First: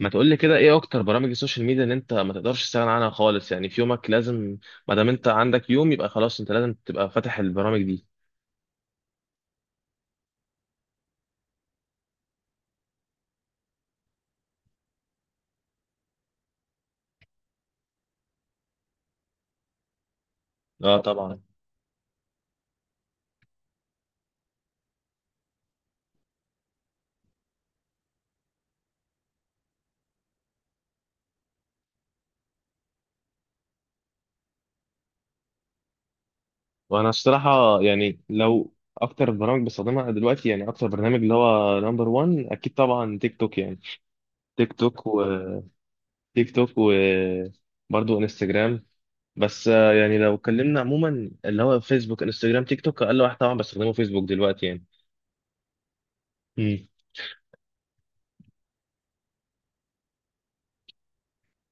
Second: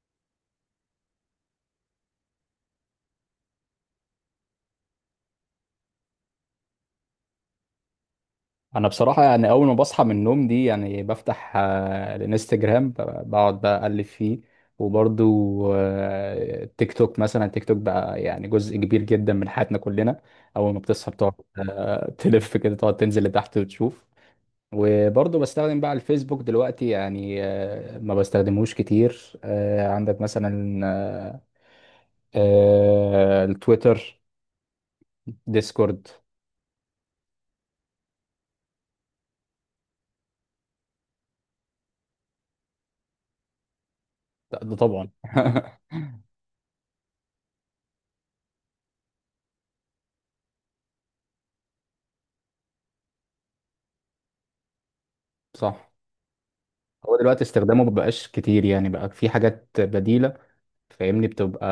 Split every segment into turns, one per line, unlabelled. ما تقول لي كده، ايه اكتر برامج السوشيال ميديا اللي انت ما تقدرش تستغنى عنها خالص؟ يعني في يومك لازم، ما دام انت عندك يوم يبقى خلاص انت لازم تبقى فاتح البرامج دي.
انا بصراحه يعني اول ما بصحى من النوم دي يعني بفتح الانستجرام بقعد بقى اقلب فيه. وبرضو تيك توك مثلا تيك توك بقى يعني جزء كبير جدا من حياتنا كلنا. اول ما
اه
بتصحى بتقعد
طبعا.
تلف كده تقعد تنزل لتحت وتشوف. وبرضو بستخدم بقى الفيسبوك دلوقتي يعني ما بستخدمهوش كتير. عندك مثلا التويتر، ديسكورد.
وانا الصراحه يعني لو اكتر برامج بستخدمها دلوقتي، يعني اكتر برنامج اللي هو نمبر 1 اكيد طبعا تيك توك، يعني
ده
تيك
ده
توك
طبعا.
وتيك توك وبرضه انستجرام. بس يعني لو اتكلمنا عموما اللي هو فيسبوك انستجرام تيك توك، اقل واحد طبعا بستخدمه فيسبوك دلوقتي
صح.
يعني.
هو دلوقتي استخدامه مبقاش كتير يعني بقى في حاجات بديلة. فاهمني بتبقى،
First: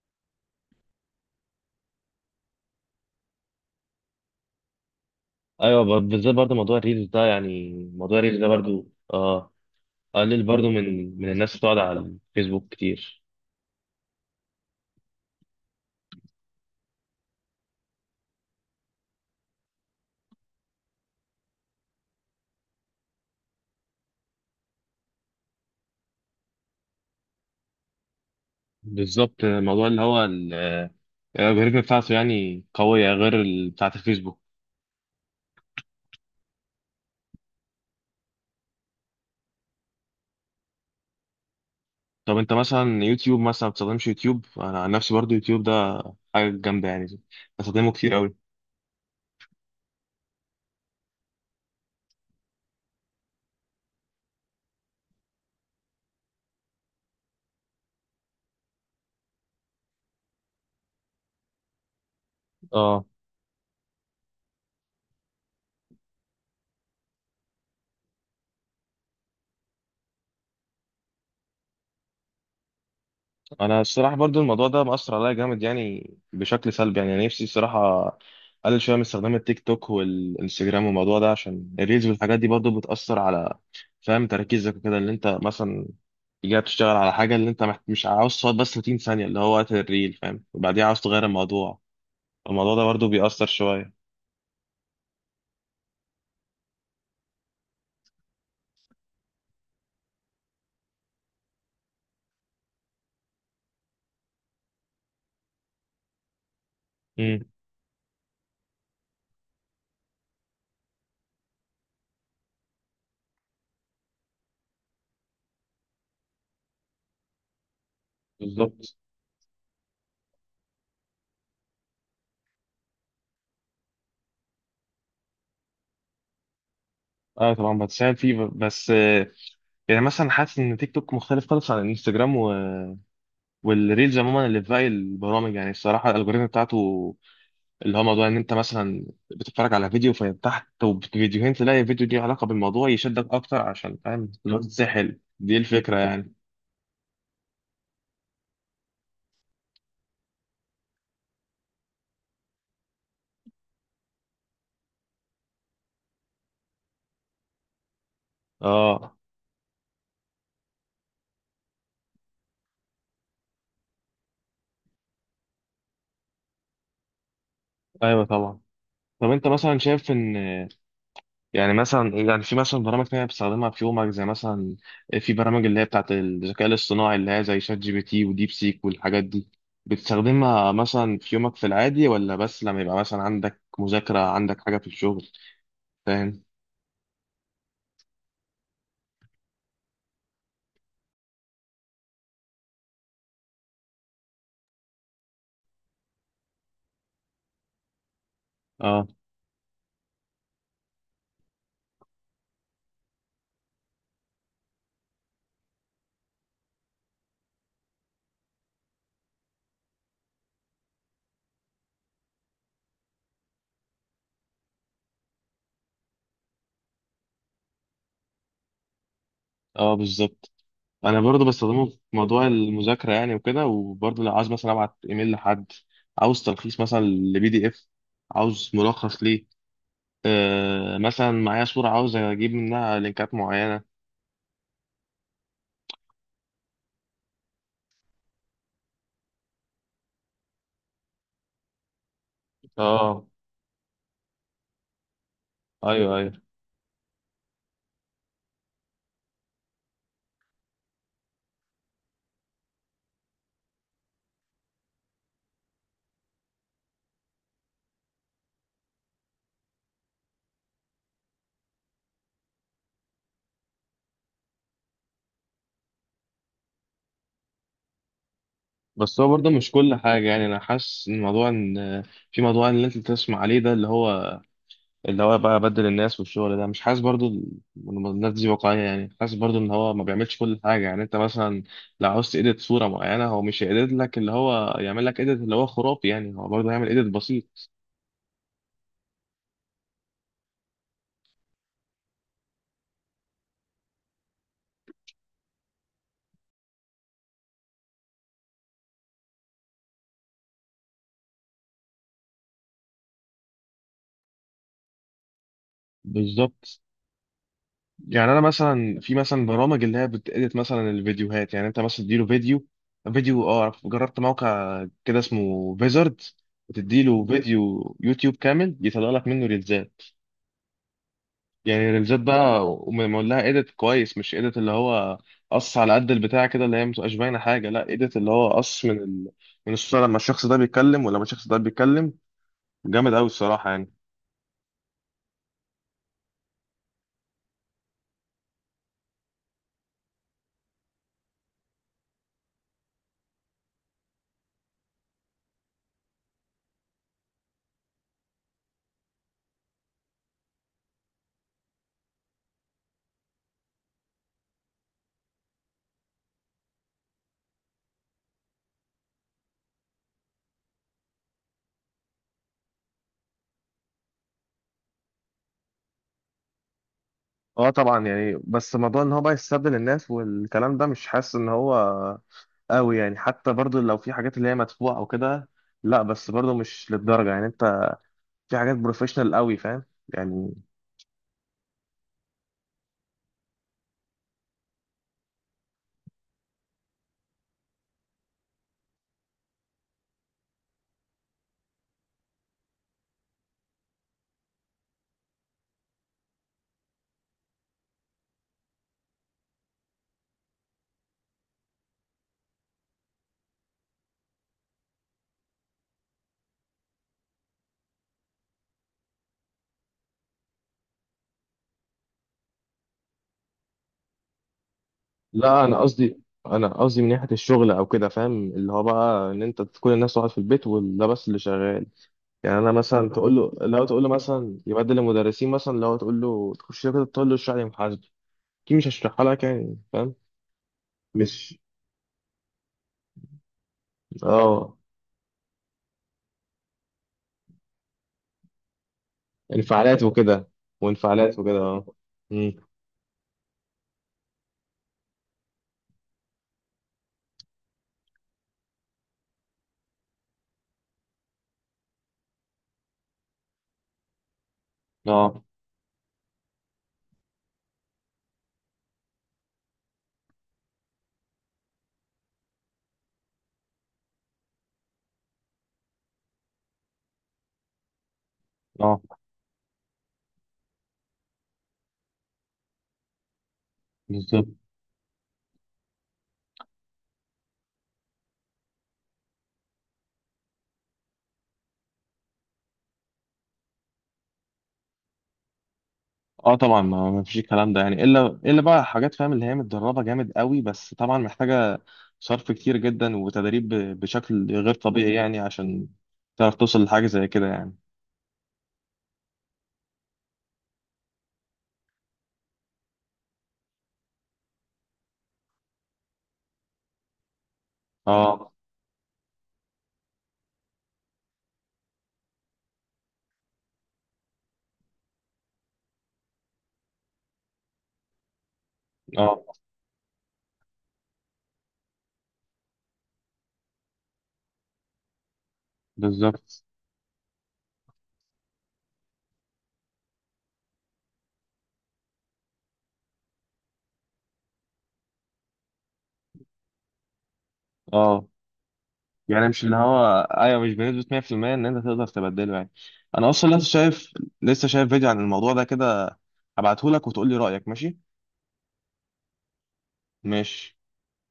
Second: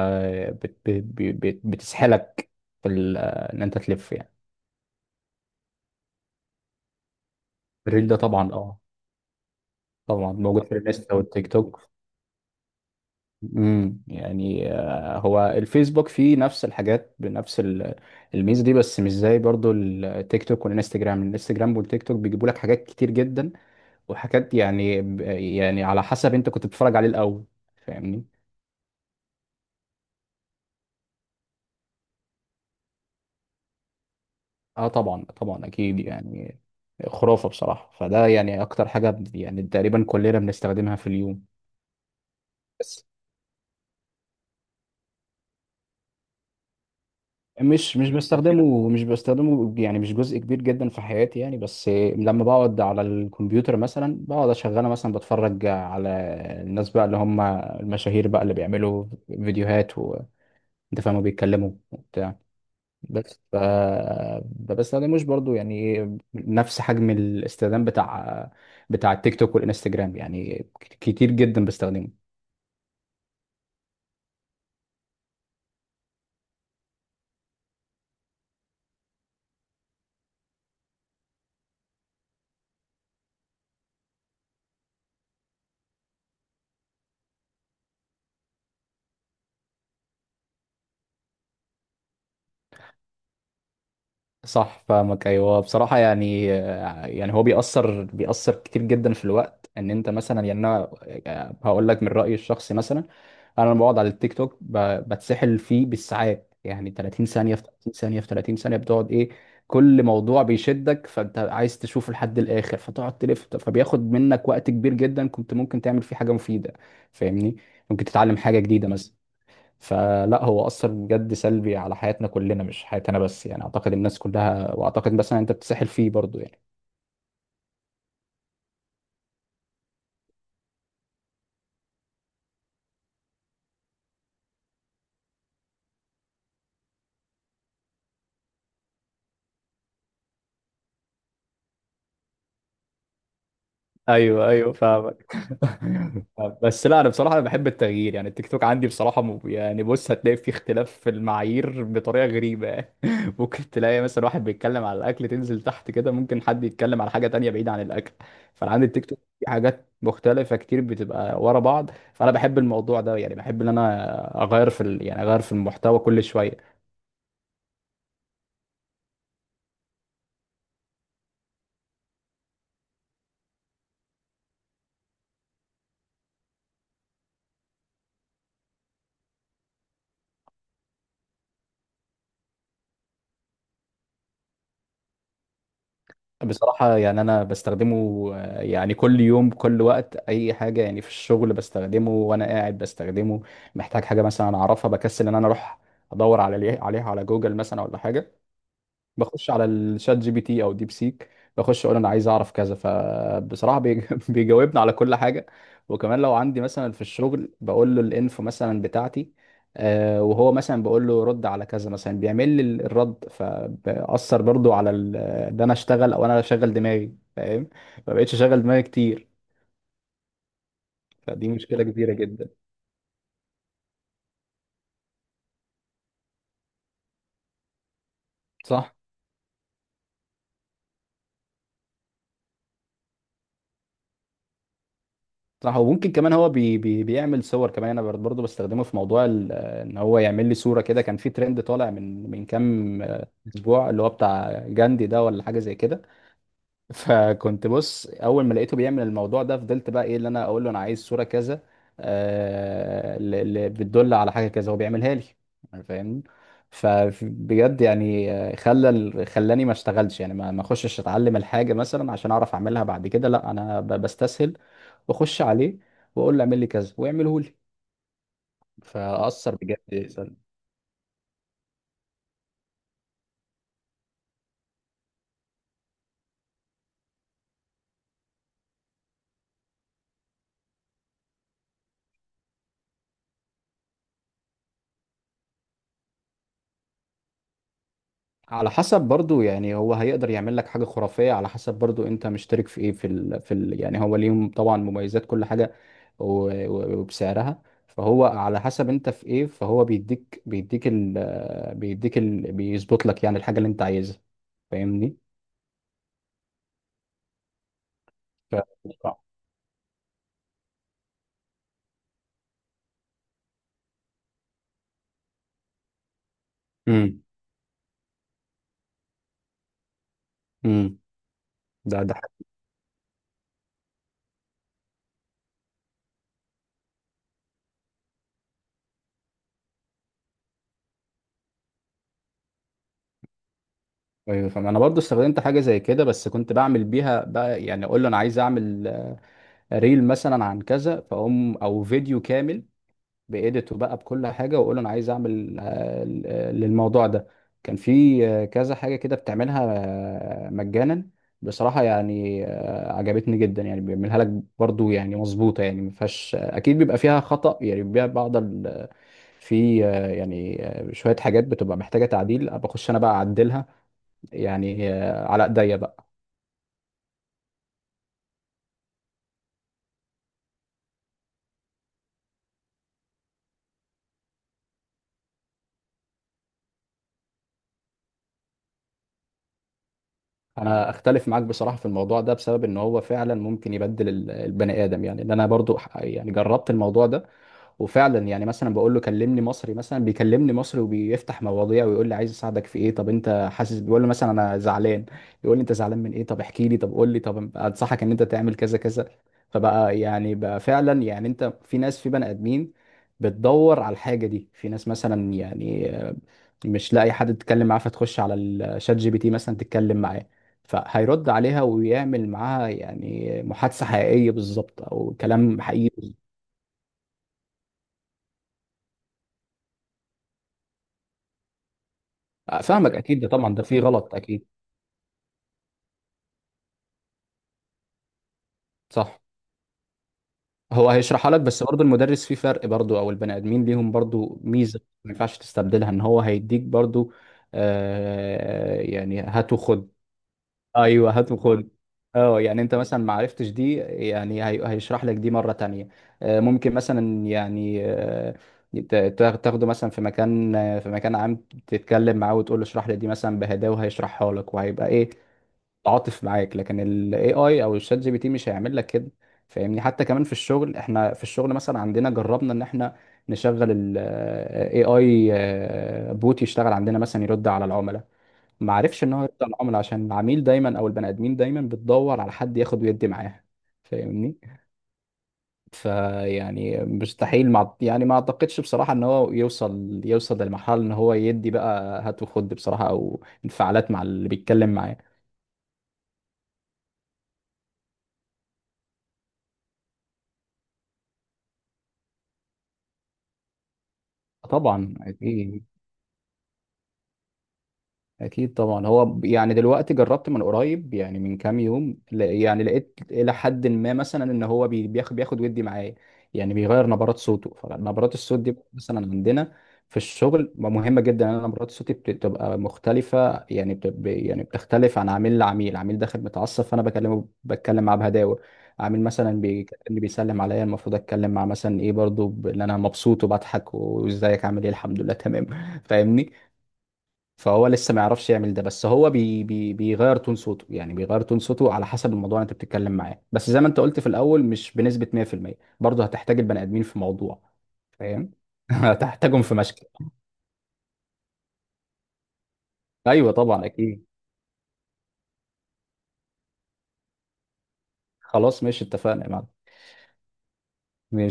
بت بت بت بتسحلك في ان انت تلف يعني.
ايوه، بالذات برضه موضوع الريلز ده، يعني
الريل ده
موضوع الريلز ده
طبعا اه،
برضه اه
طبعا
قلل
موجود
برضه
في الانستا
من
والتيك
الناس بتقعد
توك.
على الفيسبوك كتير.
يعني هو الفيسبوك فيه نفس الحاجات بنفس الميزة دي، بس مش زي برضو التيك توك والانستجرام. الانستجرام والتيك توك بيجيبوا لك حاجات كتير جدا وحاجات يعني، يعني على حسب انت كنت بتتفرج عليه الاول. فاهمني.
بالظبط، الموضوع اللي هو الالجوريثم بتاعته يعني قوية غير ال- بتاعة الفيسبوك.
اه طبعا طبعا اكيد يعني. خرافه بصراحه. فده يعني اكتر حاجه يعني تقريبا كلنا بنستخدمها في اليوم.
طب انت مثلا
بس
يوتيوب، مثلا بتستخدمش يوتيوب؟ انا عن نفسي برضه يوتيوب ده حاجة جامدة يعني، بستخدمه
مش
كتير قوي.
بستخدمه. مش بستخدمه يعني مش جزء كبير جدا في حياتي يعني، بس لما بقعد على الكمبيوتر مثلا بقعد اشغله، مثلا بتفرج على الناس بقى اللي هم المشاهير بقى اللي بيعملوا فيديوهات وانت فاهم، بيتكلموا وبتاع.
اه
بس ما بستخدموش برضو يعني نفس حجم الاستخدام بتاع التيك توك والانستجرام يعني كتير جدا بستخدمه.
انا الصراحه برضو الموضوع ده مأثر عليا جامد يعني، بشكل سلبي. يعني أنا نفسي الصراحه اقلل شويه من استخدام التيك توك والانستجرام والموضوع ده، عشان الريلز والحاجات دي برضو بتأثر على فاهم تركيزك وكده. اللي انت مثلا جاي بتشتغل على حاجه، اللي انت مش عاوز تقعد بس 30 ثانيه اللي هو وقت الريل، فاهم، وبعديها عاوز تغير الموضوع. الموضوع ده برضو بيأثر شويه.
صح فاهمك، ايوه بصراحه يعني. هو بيأثر كتير جدا في الوقت ان انت مثلا، يعني انا هقول لك من رأيي الشخصي مثلا. انا لما بقعد على التيك توك بتسحل فيه بالساعات، يعني 30
امم
ثانيه في 30 ثانيه في 30 ثانيه بتقعد ايه. كل موضوع بيشدك فانت عايز تشوفه لحد الاخر فتقعد تلف، فبياخد منك وقت كبير جدا كنت ممكن تعمل فيه حاجه مفيده. فاهمني. ممكن تتعلم حاجه جديده
بالظبط.
مثلا. فلا، هو اثر بجد سلبي على حياتنا كلنا، مش حياتي انا بس يعني، اعتقد الناس كلها، واعتقد مثلا انت بتسحل فيه برضو يعني.
اه طبعا بتساعد فيه، بس يعني مثلا حاسس ان تيك توك مختلف خالص عن الانستجرام و... والريلز عموما اللي في باقي البرامج، يعني الصراحه الالجوريزم بتاعته اللي هو موضوع ان انت مثلا بتتفرج على فيديو فيتحت وفيديوهين تلاقي فيديو ليه علاقه بالموضوع يشدك اكتر، عشان فاهم
ايوه
اللي هو
ايوه
تتسحل
فاهمك.
دي الفكره يعني.
بس لا، انا بصراحه انا بحب التغيير. يعني التيك توك عندي بصراحه يعني بص، هتلاقي فيه اختلاف في المعايير بطريقه غريبه. ممكن تلاقي مثلا واحد بيتكلم على الاكل، تنزل تحت كده ممكن حد يتكلم على حاجه تانية بعيده عن الاكل. فانا عندي التيك
اه
توك في حاجات مختلفه كتير بتبقى ورا بعض، فانا بحب الموضوع ده، يعني بحب ان انا اغير في يعني اغير في المحتوى كل شويه.
ايوه طبعا. طب انت مثلا شايف ان، يعني مثلا، يعني في مثلا برامج تانية بتستخدمها في يومك، زي مثلا في برامج اللي هي بتاعت الذكاء الاصطناعي اللي هي زي شات جي بي تي وديب سيك والحاجات دي، بتستخدمها مثلا في يومك في العادي ولا بس لما يبقى مثلا عندك مذاكرة عندك حاجة في الشغل، فاهم؟
بصراحة يعني أنا بستخدمه يعني كل يوم كل وقت، أي حاجة يعني في الشغل بستخدمه، وأنا قاعد بستخدمه. محتاج حاجة مثلا أعرفها بكسل إن أنا أروح أدور عليها على جوجل مثلا ولا حاجة.
اه
بخش على الشات جي بي تي او ديب سيك، بخش اقول انا عايز اعرف كذا، فبصراحه بيجاوبني على كل حاجه. وكمان لو عندي مثلا في الشغل بقول له الانفو مثلا بتاعتي، وهو مثلا بقول له رد على كذا مثلا، بيعمل لي الرد. فبأثر برضو على ان انا اشتغل، او انا اشغل دماغي فاهم. ما بقتش اشغل دماغي كتير.
اه بالظبط. انا برضو
فدي مشكله
بستخدمه في
كبيره
موضوع
جدا.
المذاكره يعني وكده، وبرضو لو عاوز مثلا ابعت ايميل لحد، عاوز تلخيص مثلا لبي دي اف، عاوز
صح.
ملخص ليه. آه مثلا معايا صوره عاوز اجيب منها لينكات معينه.
صح. وممكن كمان هو بي بي بيعمل صور كمان. انا برضه بستخدمه في موضوع ان هو يعمل لي صوره كده. كان في ترند طالع من كام
اه
اسبوع اللي هو بتاع جاندي ده ولا حاجه زي كده.
ايوه ايوه.
فكنت بص اول ما لقيته بيعمل الموضوع ده، فضلت بقى ايه اللي انا اقول له انا عايز صوره كذا اللي بتدل على حاجه كذا، هو بيعملها لي. فاهمني. فبجد يعني خلى خلاني ما اشتغلش يعني، ما اخشش اتعلم الحاجه مثلا عشان اعرف اعملها بعد كده، لا انا بستسهل واخش عليه واقول له اعمل لي كذا ويعمله لي.
بس هو برضه
فاثر
مش كل
بجد
حاجه،
سلبي.
يعني انا حاسس ان موضوع ان في موضوع اللي انت بتسمع عليه ده، اللي هو بقى بدل الناس والشغل ده، مش حاسس برضو ال- إن الناس دي واقعية. يعني حاسس برضو ان هو ما بيعملش كل حاجة، يعني انت مثلا لو عاوز تedit صورة معينة هو مش هيedit لك اللي هو يعمل لك edit اللي هو خرافي، يعني هو برضو هيعمل edit بسيط.
على حسب برضو يعني، هو هيقدر يعمل لك حاجه خرافيه على حسب برضو انت مشترك في ايه يعني هو ليهم طبعا مميزات كل حاجه، و... وبسعرها. فهو على حسب انت في ايه، فهو بيديك بيظبط لك يعني الحاجه اللي انت عايزها. فاهمني.
بالظبط. يعني انا
ف...
مثلا في مثلا برامج اللي هي بتedit مثلا الفيديوهات، يعني انت مثلا تديله فيديو، اه جربت موقع كده اسمه فيزرد،
امم
بتديله فيديو يوتيوب كامل يطلع لك منه ريلزات.
امم
يعني
ده
ريلزات
حاجة.
بقى ومعمول لها ايديت كويس، مش ايديت اللي هو قص على قد البتاع كده اللي هي متبقاش باينه حاجه، لا ايديت اللي هو قص من ال... من الصوره لما الشخص ده بيتكلم ولما الشخص ده بيتكلم. جامد قوي الصراحه يعني.
ايوه فاهم. انا برضو استخدمت حاجه زي كده، بس كنت بعمل بيها بقى يعني اقول له انا عايز اعمل ريل مثلا عن كذا، فاقوم او فيديو كامل بإيديته بقى بكل حاجه، واقول له انا عايز اعمل للموضوع ده. كان في كذا حاجه كده بتعملها مجانا. بصراحه يعني عجبتني جدا يعني، بيعملها لك برضو يعني مظبوطه، يعني ما فيهاش اكيد، بيبقى فيها خطأ يعني بيبقى بعض في يعني شويه حاجات بتبقى محتاجه تعديل. بخش انا بقى اعدلها يعني على ايديا بقى.
اه طبعا، يعني بس موضوع ان هو بقى يستبدل الناس والكلام ده، مش حاسس ان هو قوي يعني، حتى برضو لو في حاجات اللي هي مدفوعه او كده، لا بس برضو مش للدرجه، يعني انت في حاجات بروفيشنال قوي فاهم يعني.
انا اختلف معاك بصراحه في الموضوع ده، بسبب ان هو فعلا ممكن يبدل البني ادم. يعني ان انا برضو يعني جربت الموضوع ده، وفعلا يعني مثلا بقول له كلمني مصري مثلا، بيكلمني مصري وبيفتح مواضيع ويقول لي عايز اساعدك في ايه، طب انت حاسس، بيقول له مثلا انا زعلان، يقول لي انت زعلان من ايه، طب احكي لي، طب قول لي، طب انصحك ان انت تعمل كذا كذا. فبقى يعني بقى فعلا يعني، انت في ناس، في بني ادمين بتدور على الحاجه دي، في ناس مثلا يعني مش لاقي حد تتكلم معاه، فتخش على الشات جي بي تي مثلا تتكلم معاه، فهيرد عليها ويعمل معاها يعني محادثة حقيقية بالظبط، أو كلام
لا انا
حقيقي.
قصدي، انا قصدي من ناحيه الشغل او كده، فاهم اللي هو بقى ان انت كل الناس قاعد في البيت وده بس اللي شغال. يعني انا
فاهمك
مثلا
اكيد. ده
تقول له،
طبعا ده فيه
لو تقول له
غلط اكيد.
مثلا يبدل المدرسين، مثلا لو تقول له تخش كده تقول له اشرح لي محاسبه، اكيد مش
صح.
هشرحها لك يعني، فاهم؟
هو هيشرحها لك
مش
بس برضه المدرس فيه فرق برضه، او البني ادمين ليهم برضه
اه
ميزه ما ينفعش تستبدلها، ان هو هيديك برضه آه يعني هات وخد.
انفعالات وكده.
ايوه هات
وانفعالات وكده
وخد.
اه.
اه يعني
امم
انت مثلا ما عرفتش دي يعني هيشرح لك دي مره تانية. آه ممكن مثلا يعني آه تاخده مثلا في مكان في مكان عام، تتكلم معاه وتقول له اشرح لي دي مثلا بهداوه، وهيشرحها لك وهيبقى ايه
اه
تعاطف معاك. لكن ال AI او الشات جي بي تي مش هيعمل لك كده. فاهمني. حتى كمان في الشغل، احنا في الشغل مثلا عندنا جربنا ان احنا نشغل ال AI بوت يشتغل عندنا مثلا يرد على العملاء. ما
اه
عرفش ان هو يرد على العملاء عشان العميل دايما او البني ادمين دايما بتدور على حد ياخد ويدي معاها. فاهمني.
بالظبط.
فيعني مستحيل مع يعني، ما اعتقدش بصراحة ان هو يوصل للمرحلة ان هو يدي بقى هات وخد بصراحة، او انفعالات مع اللي بيتكلم معاه.
اه طبعا، ما فيش الكلام ده يعني الا، بقى حاجات فاهم اللي هي متدربه جامد قوي، بس طبعا محتاجه صرف كتير جدا وتدريب بشكل غير
طبعا
طبيعي يعني
اكيد.
عشان تعرف توصل لحاجه زي كده يعني.
اكيد طبعا. هو يعني دلوقتي جربت من قريب يعني من كام يوم، يعني لقيت الى حد ما مثلا ان هو بياخد ودي معايا، يعني بيغير نبرات صوته. فنبرات الصوت
اه
دي مثلا عندنا في الشغل مهمه جدا، ان أنا نبرات صوتي بتبقى مختلفه يعني يعني بتختلف عن عميل لعميل. عميل داخل متعصب فانا بتكلم معاه بهداوه، عميل مثلا
اه
بيكلمني بيسلم عليا المفروض اتكلم مع مثلا ايه برضو ان انا مبسوط وبضحك وازيك عامل ايه الحمد لله تمام. فاهمني.
بالظبط
فهو لسه ما يعرفش يعمل ده، بس هو بي بي بيغير تون صوته، يعني بيغير تون صوته على حسب الموضوع اللي انت بتتكلم معاه، بس زي ما انت قلت في الاول مش بنسبة 100%. برضه هتحتاج البني ادمين في موضوع
اه.
فاهم. هتحتاجهم
يعني
في
مش اللي
مشكل.
هو، ايوه مش بنسبه 100% ان انت تقدر تبدله يعني. انا
ايوه
اصلا
طبعا
لسه
اكيد.
شايف، لسه شايف فيديو عن الموضوع ده كده، هبعته لك وتقول لي رايك، ماشي؟
خلاص ماشي، اتفقنا يا
ماشي.
معلم.